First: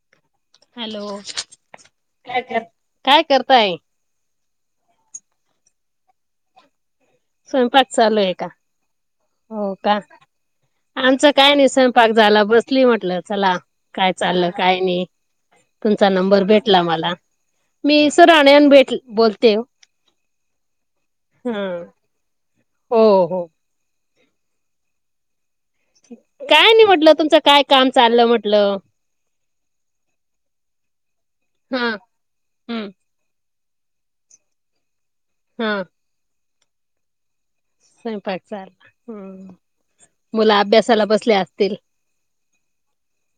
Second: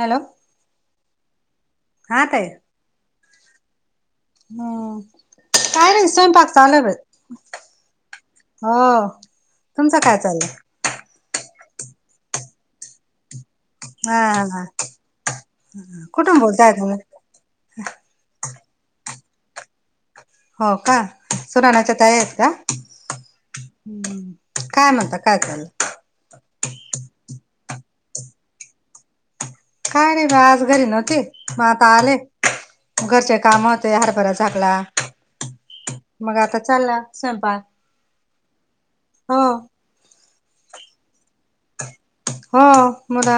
Hello, hello, हा काय ताई कर काय करताय? हम्म, काय नाही स्वयंपाक चालु आहे बाई. स्वयंपाक चालू आहे का. हो हो का तुमचं काय चाललंय आमचं काय नाही स्वयंपाक झाला बसली म्हटलं चला, काय हा चाललं हा काय नाही तुमचा कुठून नंबर बोलताय भेटला तुम्ही मला. मी सर राणयन भेट बोलते हो, हो का सुनानाच्या तयारित का, हो हो हम् काय म्हणता काय चाललं. काय नाही म्हटलं तुमचं काय काम चाललं म्हंटलं. काय नाही म आज घरी नव्हती म आता हा आले हं घरचे काम, ते हरभरा झाकला. हम्म मग आता चालला स्वयंपाक. स्वयंपाक चालु हो हम्म मुलं अभ्यासाला बसल्या असतील. हो मता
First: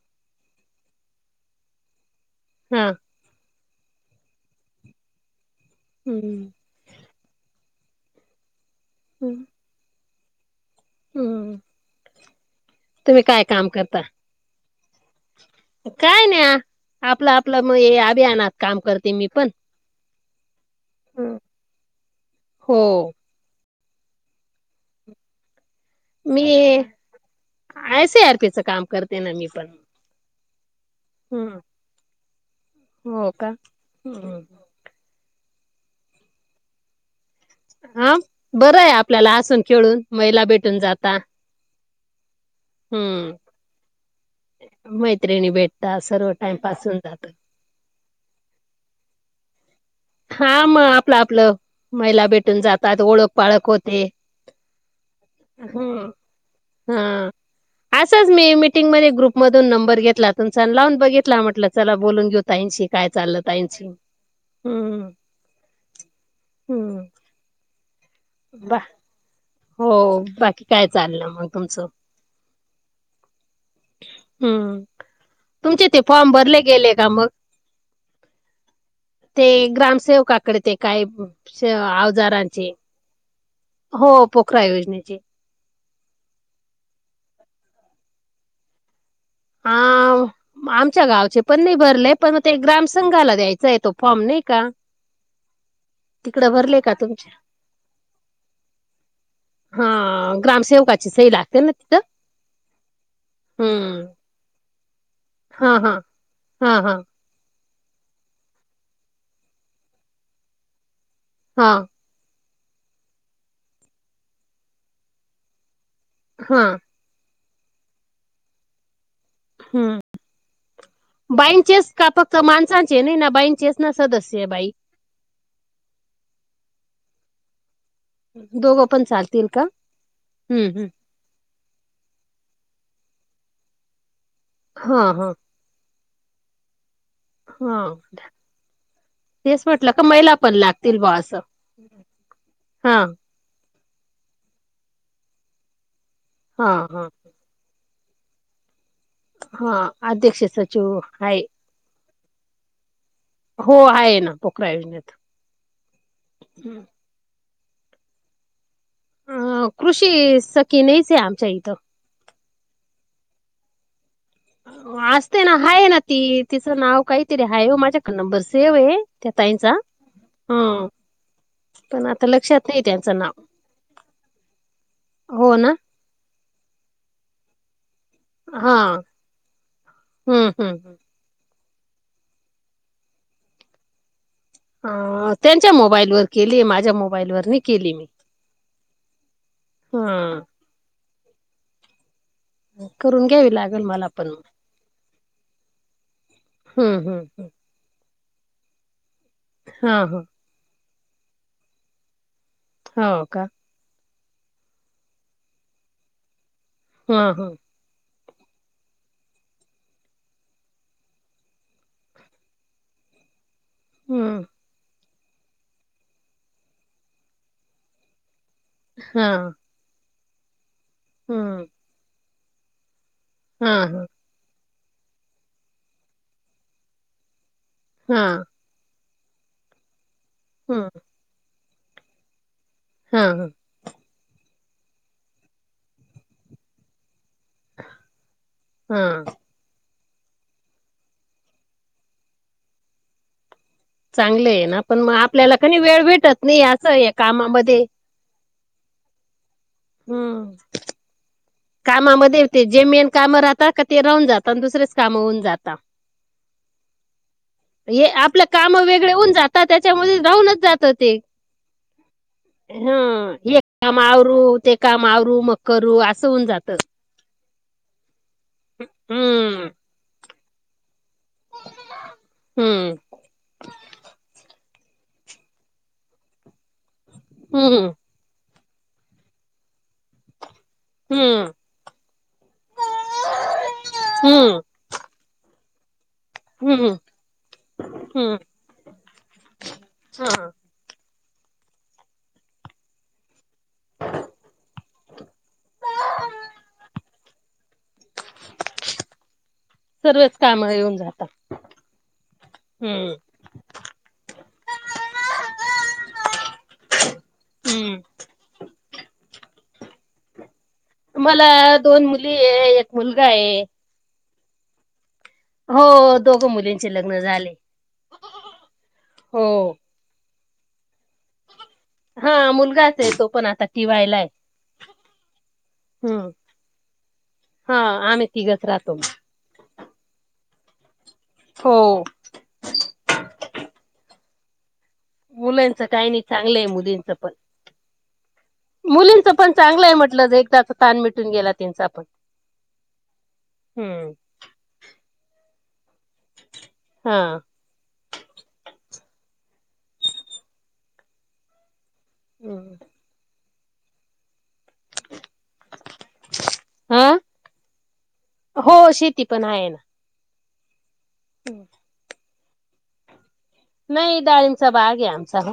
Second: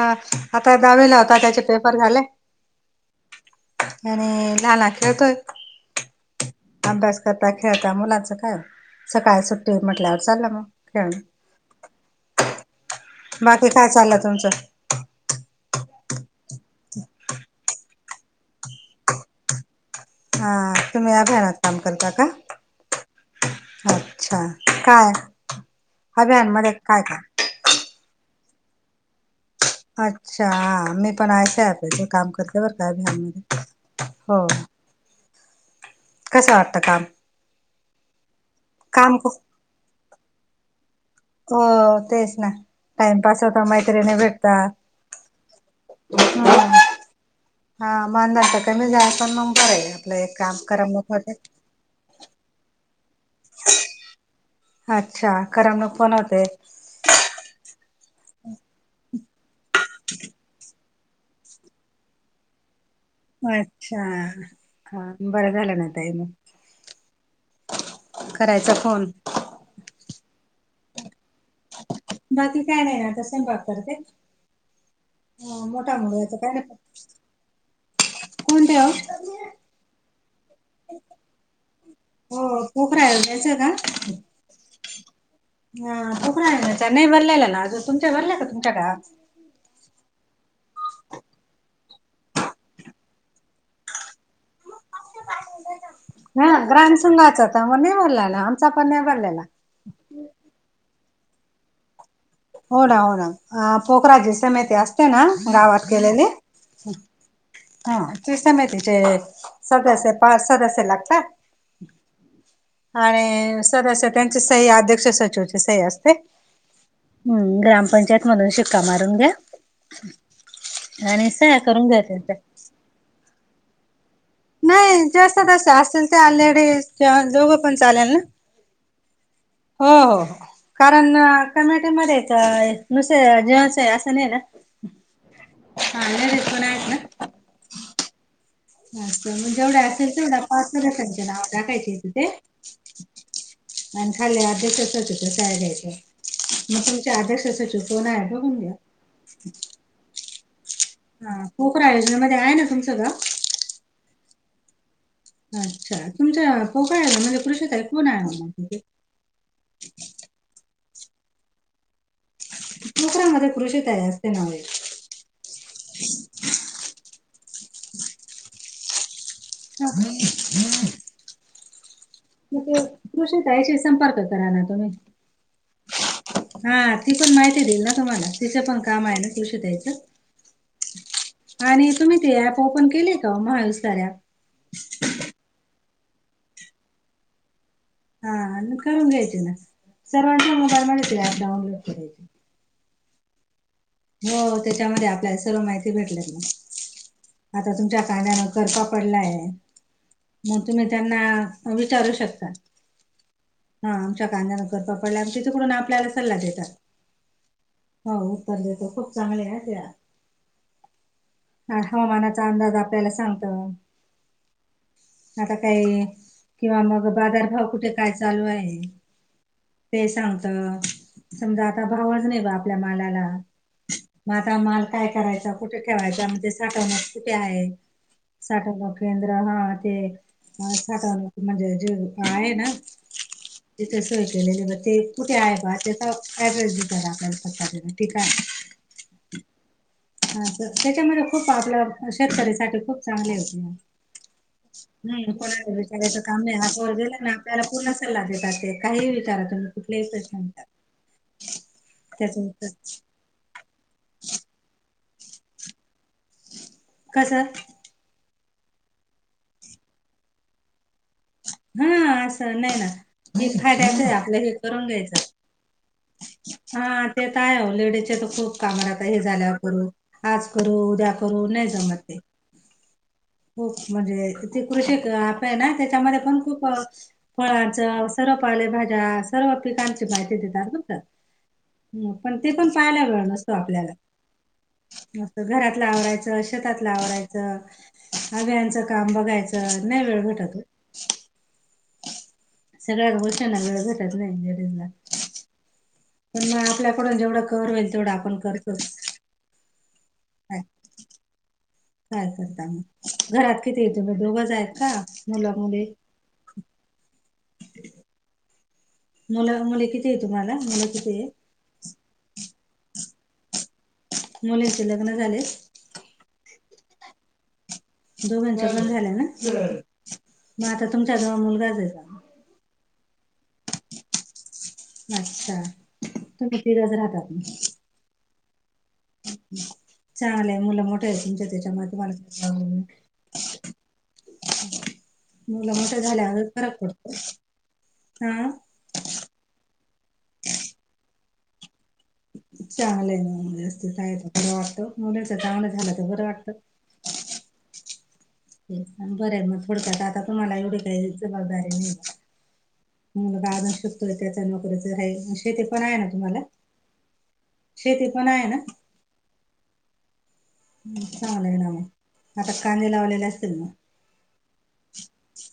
दहावीला होता आता त्याचे पेपर झाले. हम्म आणि लहान खेळतोय. हम्म अभ्यास करता खेळता मुलांचं काय हं सकाळी सुट्टी म्हटल्यावर चाललं खेळणं. हं. तुम्ही काम बाकी काय करता? चाललं तुमचं. काय नाही आपलं आपलं मग अभियानात काम करते मी पण, हा तुम्ही हं. अभीयानात काम करता का? हो अच्छा! काय मी अभियान मध्ये काय काय आयसी आरपीचं काम करते ना मी पण अच्छा मी पण आय हम्म. सी आर पी च ते काम करते बरं हो का? हम्म काय कसं वाटतं काम हा बरं आहे काम खूप आपल्याला असून खेळून महिला भेटून जाता. हो तेच ना टाइमपास हम्म होता मैत्रिणी भेट मैत्रिणी भेटता सर्व हम्म. टाइमपास होऊन जात. हा मानधन कमी जाल पण मग बर आपलं एक काम हा मग कराक आपलं होते. आपलं महिला भेटून जातात ओळख पाळख होते अच्छा ह. करमणूक पण होते हा असंच मी मिीटिंग मध्ये ग्रुप मधून नंबर घेतला तून स लावून बघित म्हटलं चला बोलून घेउन. ताईंशी काय चाललं ताईंशी, अच्छा हा हम्म बरं झालं ना ताई मग हम्म करायचा बा फोन. हो बाकी काय चाललं मग. तुमचं बाकी काय नाही आता स्वयंपाक करते. हम्म तुमचे मोठा ते फॉर्म मुलगाच काय भरले गेले का मग. कोणते ओ! ते ग्रामसेवकाकडे ते काय आवजारांचे कोक रायोजयचं का. हो पोखरा योजनेची. हा पोखरा योजनेचा नाही भरलेला ना तुमच्या गावात भरलाय का तुमच्याक हा आमच्या गावचे पण नाही भरलेय पण मग ते ग्रामसंघाला द्यायचा आहे तो फॉर्म नाही का. ह तिकडं भरले का ग्राम तुमच्या संघाचा तर मग नि भरलेला आमचा पण नाही भरलेला. हा ग्रामसेवकाची सही लागते ना तिथं. हो ना हो ना हम्म पोखराजी समिती असते ना हा गावात हा केलेली हा हा हा तु समतीचे सदस्य पाच सदस्य लागतात. हा. आणि सदस्य त्यांचे सही अध्यक्ष सचिवचे सही असते. हा. हम् ग्रामपंचायत मधून शिक्का मारून घ्या. ह् आणि सह्या करून बाईनचेस घ्या का त्यांच्या. फक्त माणसां चे न ना बाईन चेस ना सदस्य बाई नाही जास्त जास्त असेल लेडीज दोघं पण चालेल. दोघ पण चालतील. का हो हो हम्म हम्म कारण कमिट्यामध्येच नुस जीवस आहे असं नाही ना हा हा. हा लेडीज आहेत ना. हो. मग जेवढ्या असेल तेवढ्या पण पाच लागतील बा सदस्यांची असं नाव टाकायची आहेत तिथे हा आणि खाली अध्यक्ष, सचिवच्या सह्या घ्यायच्या हा मग हा तुमच्या अध्यक्ष, सचिव कोन आहे बघून घ्या. हा अध्यक्ष, सचिव हाये. होक आयोजनामध्ये आहे ना तुमच गाव? हो आहे ना पोकरा योजनेत. अच्छा तुमचा पोगळ आहेला म्हणजे कृषीत कोण आहे तिथे? अ कृषी स की नाहीच आहे आमच्या इथं. नोकऱ्यामध्ये कृषीत आहे असते नाव्हे. असते ना हाय ना ती तिचं नाव काहीतरी आहे हो माझ्याकड नंबर सेव्ह आहे. त्या ताईंचा. पण आता मग लक्षात नाही ते त्यांचं नाव कृषीताईशी संपर्क करा ना तुम्ही. हो ना. हा ती पण माहिती देईल ना तुम्हाला तिचं हा पण काम आहे ना कृषी त द्यायचं. हम्म हम् हम. आणि तुम्ही ते ऍप ओपन केलेय का मुस्तारप अ त्यांच्या मोबाईल वर केली माझ्या मोबाईल वरती नाही केली मी. हा करून घ्यायचे ना हा सर्वांच्या मोबाईल मध्ये ते ऍप डाऊनलोड करायची. करून घ्यावी लागल मला पण. हो त्याच्यामध्ये आपल्याला सर्व माहिती भेटले ना. हम्म हम्म हम्म. आता तुमच्या कांद्यान कर का पडला आहे. हा हा. मग तुम्ही त्यांना विचारू शकता. हो का? हा आमच्या कांद्याना कर का पडलाय, तिथे कडून आपल्याला सल्ला देतात. हां हां. हो उत्तर देतो खूप चांगले आहे त्या. ह हवामानाचा अंदाज आपल्या सांगत. हम्म. आता काही किंवा मग बाजारभाव कुठे काय चालू आहे हा ते सांगत हम्म समजा आता भावच नाही आपल्या मालाला हा हा मग आता माल काय करायचा कुठे ठेवायचा म्हणजे साठवण कुठे आहेत हा साठा लोक केंद्र हा ते ह साठा लोक म्हणजे जे आहे ना हा हा तिथे सोय केलेली होती कुठे आहे का त्याचा ऍड्रेस द आपल्याला पतला ठीक आहे हा ह त्यांच्यामध्ये खूप आपल्या शेतकरीसाठी खूप चांगले होते चांगलं आहे ना पण मग हम्म आपल्याला कोणाला कधी वेळ विचारायचं काम भेटत नाही हा असं पोर आहे गेला ना आपल्याला कामामध्ये पूर्ण काहीही विचारा तुम्ही कुठलेही प्रश्न हम्म विचारा कामामध्ये होते जे मेन काम राहतात का ते राहून जातात आणि दुसरेच काम होऊन जाता कसं हे आपलं काम वेगळे होऊन जातात त्यांच्यामध्ये राहूनच जात ते हा असं नाही ना हा हे एक काम फायद्याचं आहे आपलं हे आवरू ते करून काम घ्यायचं आवरू मग करू असं होऊन जात हा ते तर आहे लेडीजच्या तर खूप काम राहता हे झाल्यावर हम्म करू आज करू उद्या करू नाही जमत ते हम्म, खूप म्हणजे ती कृषी ॲप आहे ना त्यांच्यामध्ये पण खूप फळांच हम्म सर्व पालेभाज्या सर्व पिकांची माहिती देतात ना हम्म ह पण ते पण पाहायला वेळ नसतो आपल्याला हम्म नुसतं असं घरातलं आवरायचं शेतातलं हम्म आवरायचं हम्म अभयांचं काम बघायचं नाही वेळ हा भेटतो ओ [unintelligible] सगळ्या [unintelligible] बचटला [unintelligible] [unintelligible] पण मग आपल्याकडून जेवढं कर होईल तेवढं आपण करतोच सर्वच काय काम येऊन जाता काय करता हम्म मग घरात किती तुम्ही दोघंच आहेत का मुल मुली हम्म मुल मुली किती आहे तुम्हाला मुल किती आहेत मला दोन मुली आहे एक मुलगा आहे मुलींचे लग्न झालेत हो दोघ मुलींचे लग्न झाले दोघांच्या पण झाल्या ना हो मग आता तुमच्या जवळ मुलगाच आहे हा मुलगाच असे तो पण आता टिवायला आहे नाष्टा हम्म. तूम्ही तिघच राहतात ना हा आम्ही तिघच राहतो छान आहे मुलं मोठ्या आहे तुमच्या त्यांच्यामध्ये हो. तुम्हाला हम्म [unintelligible] मुलं मुलांचं मोठ काही नाही झाल्यावर चांगलं आहे फरक पडतो [unintelligible] हा मुलींच पण चांगलं आहे म्हटलं एकदा ताण मिटून गेला त्यांचा पण चांगलय मुलीचं [unintelligible] हम्म. आहे मुलीच चांगलं झालं तर बरं वाटत हा बरं हाय मग थोडक्यात आता तुम्हाला एवडी काय जबाबदारी नाही. हम, ा [unintelligible] शिकतोय त्याचा नोकरी शेती पण आहे ना तुम्हाला, हा शेती पण आहे ना? हो शेती पण आहेण चांगलं आहे ना, म आता कांदे लावलेले असतील ना? नाही डाळींबचा बाग हेय आमचा ह,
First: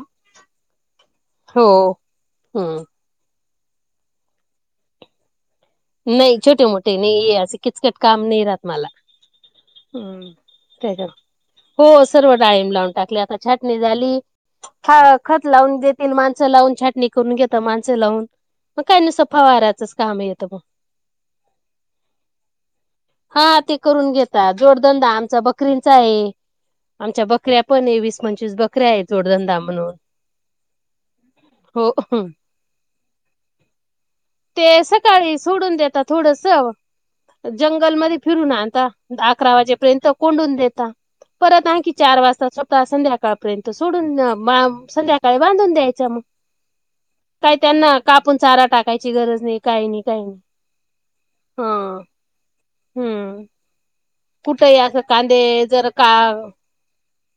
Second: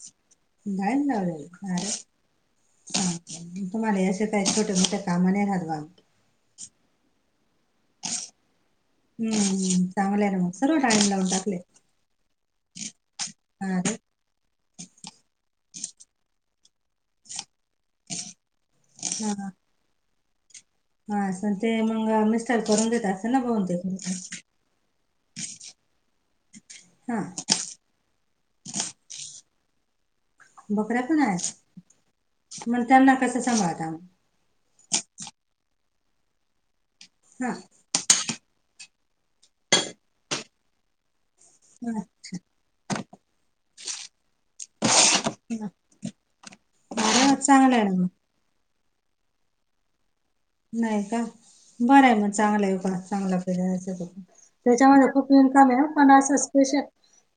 डाळींब लावलेले हो अरे हम् तुम्हाला असे काय छोट्या मोठ्या कामा नाही राहात बा नाही छोटे मोठे नाहीयं असे किचकट काम नाही राहत मला हम्म चांगलं हम्म. हाय र मग, सर्व त्याच्या डाळींब लावून टाकलयं हो सर्व डाळिंब लावून टाकली, आता छाटणी अरे झाली हो खत लावून देतील माणसं लावून छटणी करून घेत माण च लाऊन, मग काय नुसत हा फवाराचंच काम येतं म हा असल ते मंग मिस्टर करून देतात. हा ते करून घेता जोडधंदा आमचा बकरींचा हाये, हा आमच्या बकऱ्या पण एक वीस पंचवीस बकऱ्या आहे, जोडधंदा म्हणून बकऱ्या पण आहेत, हो. म त्यांना कसं सांभाळता म? ते सकाळी सोडून देतात थोडस, हा जंगलमध्ये फिरून आता, अकरा वाजेपर्यंत कोंडून देता परत आणखीन, की ह चार वाजता संध्याकाळपर्यंत सोडून बाम संध्याकाळी बांधून द्यायच मग, अरे वा काही चांगलं आहे त्यांना ना मग का पण चारा टाकायची गरज नाही, काय नाही, काय नाही नाही का, हा बरंय मग चांगलं आहे का चांगला हम्म [unintelligible] कुठही असं त्येच्यामध्ये खूप कांदे इन्कम हाय, जर का पण असं स्पेशल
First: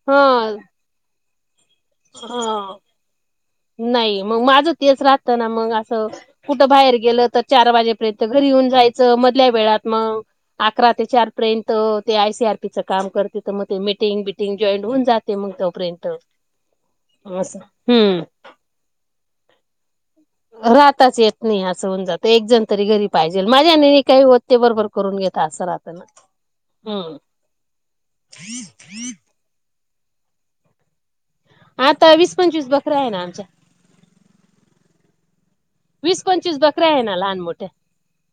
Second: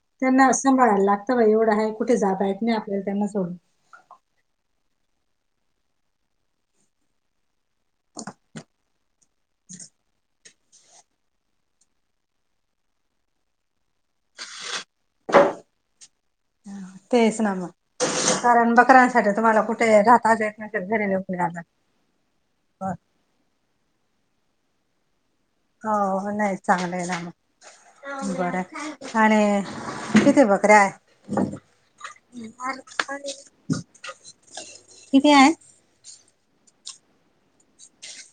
हा त्यांना असं वाडायला लागत बा, एवढं आहे कुठे जाता येत नाही हा आपल्याला त्यांना सोडून नाही, मग माझं तेच राहतं ना मग असं कुठं बाहेर गेलं तर चार वाजेपर्यंत घरी येऊन जायचं, मधल्या वेळात मग अकरा ते चार पर्यंत ते, आय सी आर पी च काम करत मग ते मीटिंग बिटिंग जॉईंड होऊन जात ते मग तोपर्यंत तेच ना असं म, हम्म कारण बकऱ्यानंसाठी तुम्हाला कुठे घा राहताच येत नाही, असं होऊन जात एक जण तरी घरी पाहिजेलं माझ्याने काही होत ते बरोबर करून घेत अस राहत ना, हम्म बरंय आणि किती ते बकऱ्या हाय आता वीस पंचवीस बकरे आहे ना आमच्या किती हाय वीस पंचवीस बकऱ्या आहे ना लहान मोठ्या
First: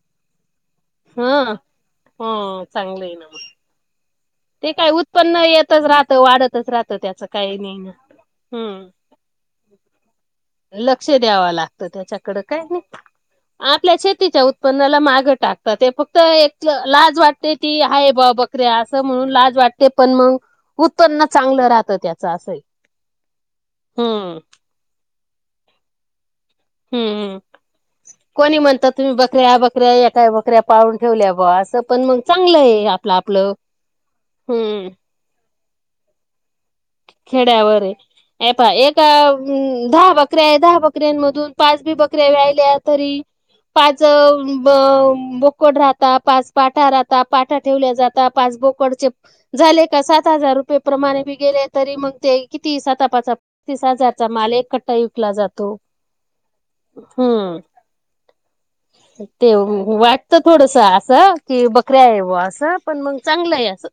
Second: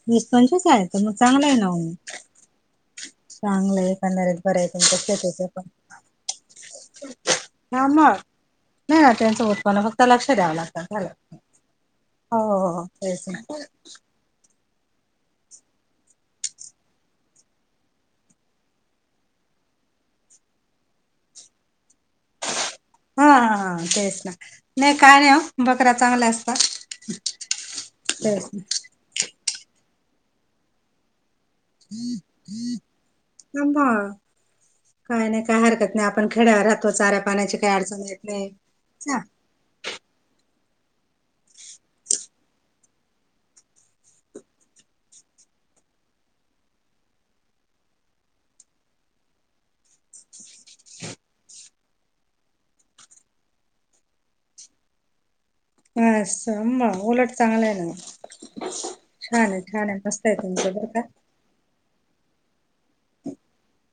वीस पंचवीस हायेत तर मग आहे ह नाऊ म, ह चांगलं आहे ना मग चांगलं हाय एकंदरीत बरं आहे ते काय तुमच्या उत्पन्न शेतीचं पण. येतच राहत, वाढतच राहतं त्याचं काही नाही, हम्म त्यांच उत्पन्न फक्त लक्ष द्याव लागत, लक्ष द्यावं लागतं त्याच्याकडं हो, हो, हो तेच ना तिच्या उत्पन्नाला माग टाकतात, ते फक्त एक लाज वाटते ती आहे बा बक असं म्हणून लाज वाटते पण मंग, उत्पन्न चांगलं राहतं त्याच असंय हा तेच ना, हम्म नाही काय नाही बकरा चांगला अस हम्, कोणी म्हणत तुम्ही बकऱ्या, बकऱ्या एका बकऱ्या पाळून ठेवल्या बस पण मग चांगलं हाय आपलं, आपलं ना मग हम्म काय नाही, काय हरकत नाही आपण खेड्या राहतो चाऱ्या पाण्याची काही अडचण येत नाही, च हम् दहा बकऱ्या दहा बकऱ्यांमधून पाच बी बकऱ्या रायल्या तरी पाच ब बोकड राहता पाच पाठा राहता पाठा ठेवल्या जातात पासबुक कडचे झाले का सात हजार रुपये प्रमाणे बी गेले तरी मग ते किती सातपाचा पस्ततीस हजारचा माल एक कट्टा विकला जातो हा अस हम उलट चांगलं हम्म आहे ना छान ते आहे छान आहे मस्त वाटत आहे तुमचं थोडस बरं का. असं कि बकऱ्या आहेव असं पण मग चांगलं आहे असं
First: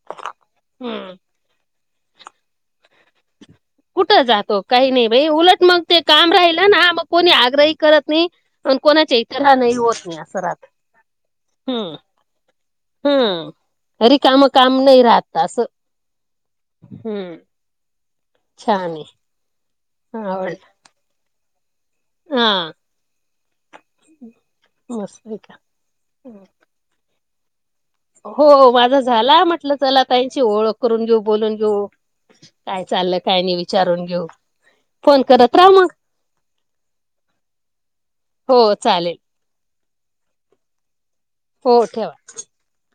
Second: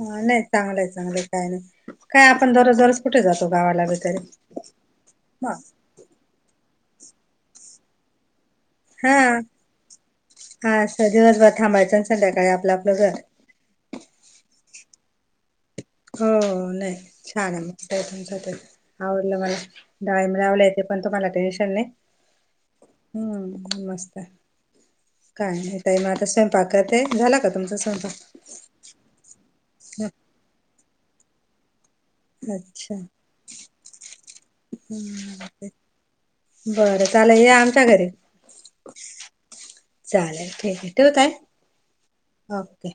ह नाही चांगलंय हम्म चांगलंय काय नाही काय आपण दरोज दरोज कुठे जातो गावाला बी तरी कुठं जातो काही नाही बाई हा उलट मग ते बाई काम राहिल ना मग कोणी आग्रही करत नाही प कोणाच्या इतर हा नाही होत नाही सरात अस दिवसभर हम्म थांबायचं आणि संध्याकाळी आपलं आपलं घर हम्म रिकामं काम काम नाही राहत तसं हो नाही छान आहे मग छान आहे आवडलं मला डाळींब लावला आवडलं येते पण तु मला टेन्शन नाही हा हम् मस्त आहे मस्त आहे काय का नाही काई मग आता स्वयंपाक ते झाला का तुमचां स्वयंपाक हो माझा झाला म्हटलं चला ताईची ओळख करून घेऊ बोलून घेऊ काय अच्छा चाललं काय नाही विचारून घेऊ फोन करत राहा हम्म मग बरं चला या आमच्या घरी हो चालेल चालेल ठीक आहे ठेवू ताई हो ठेवा ओके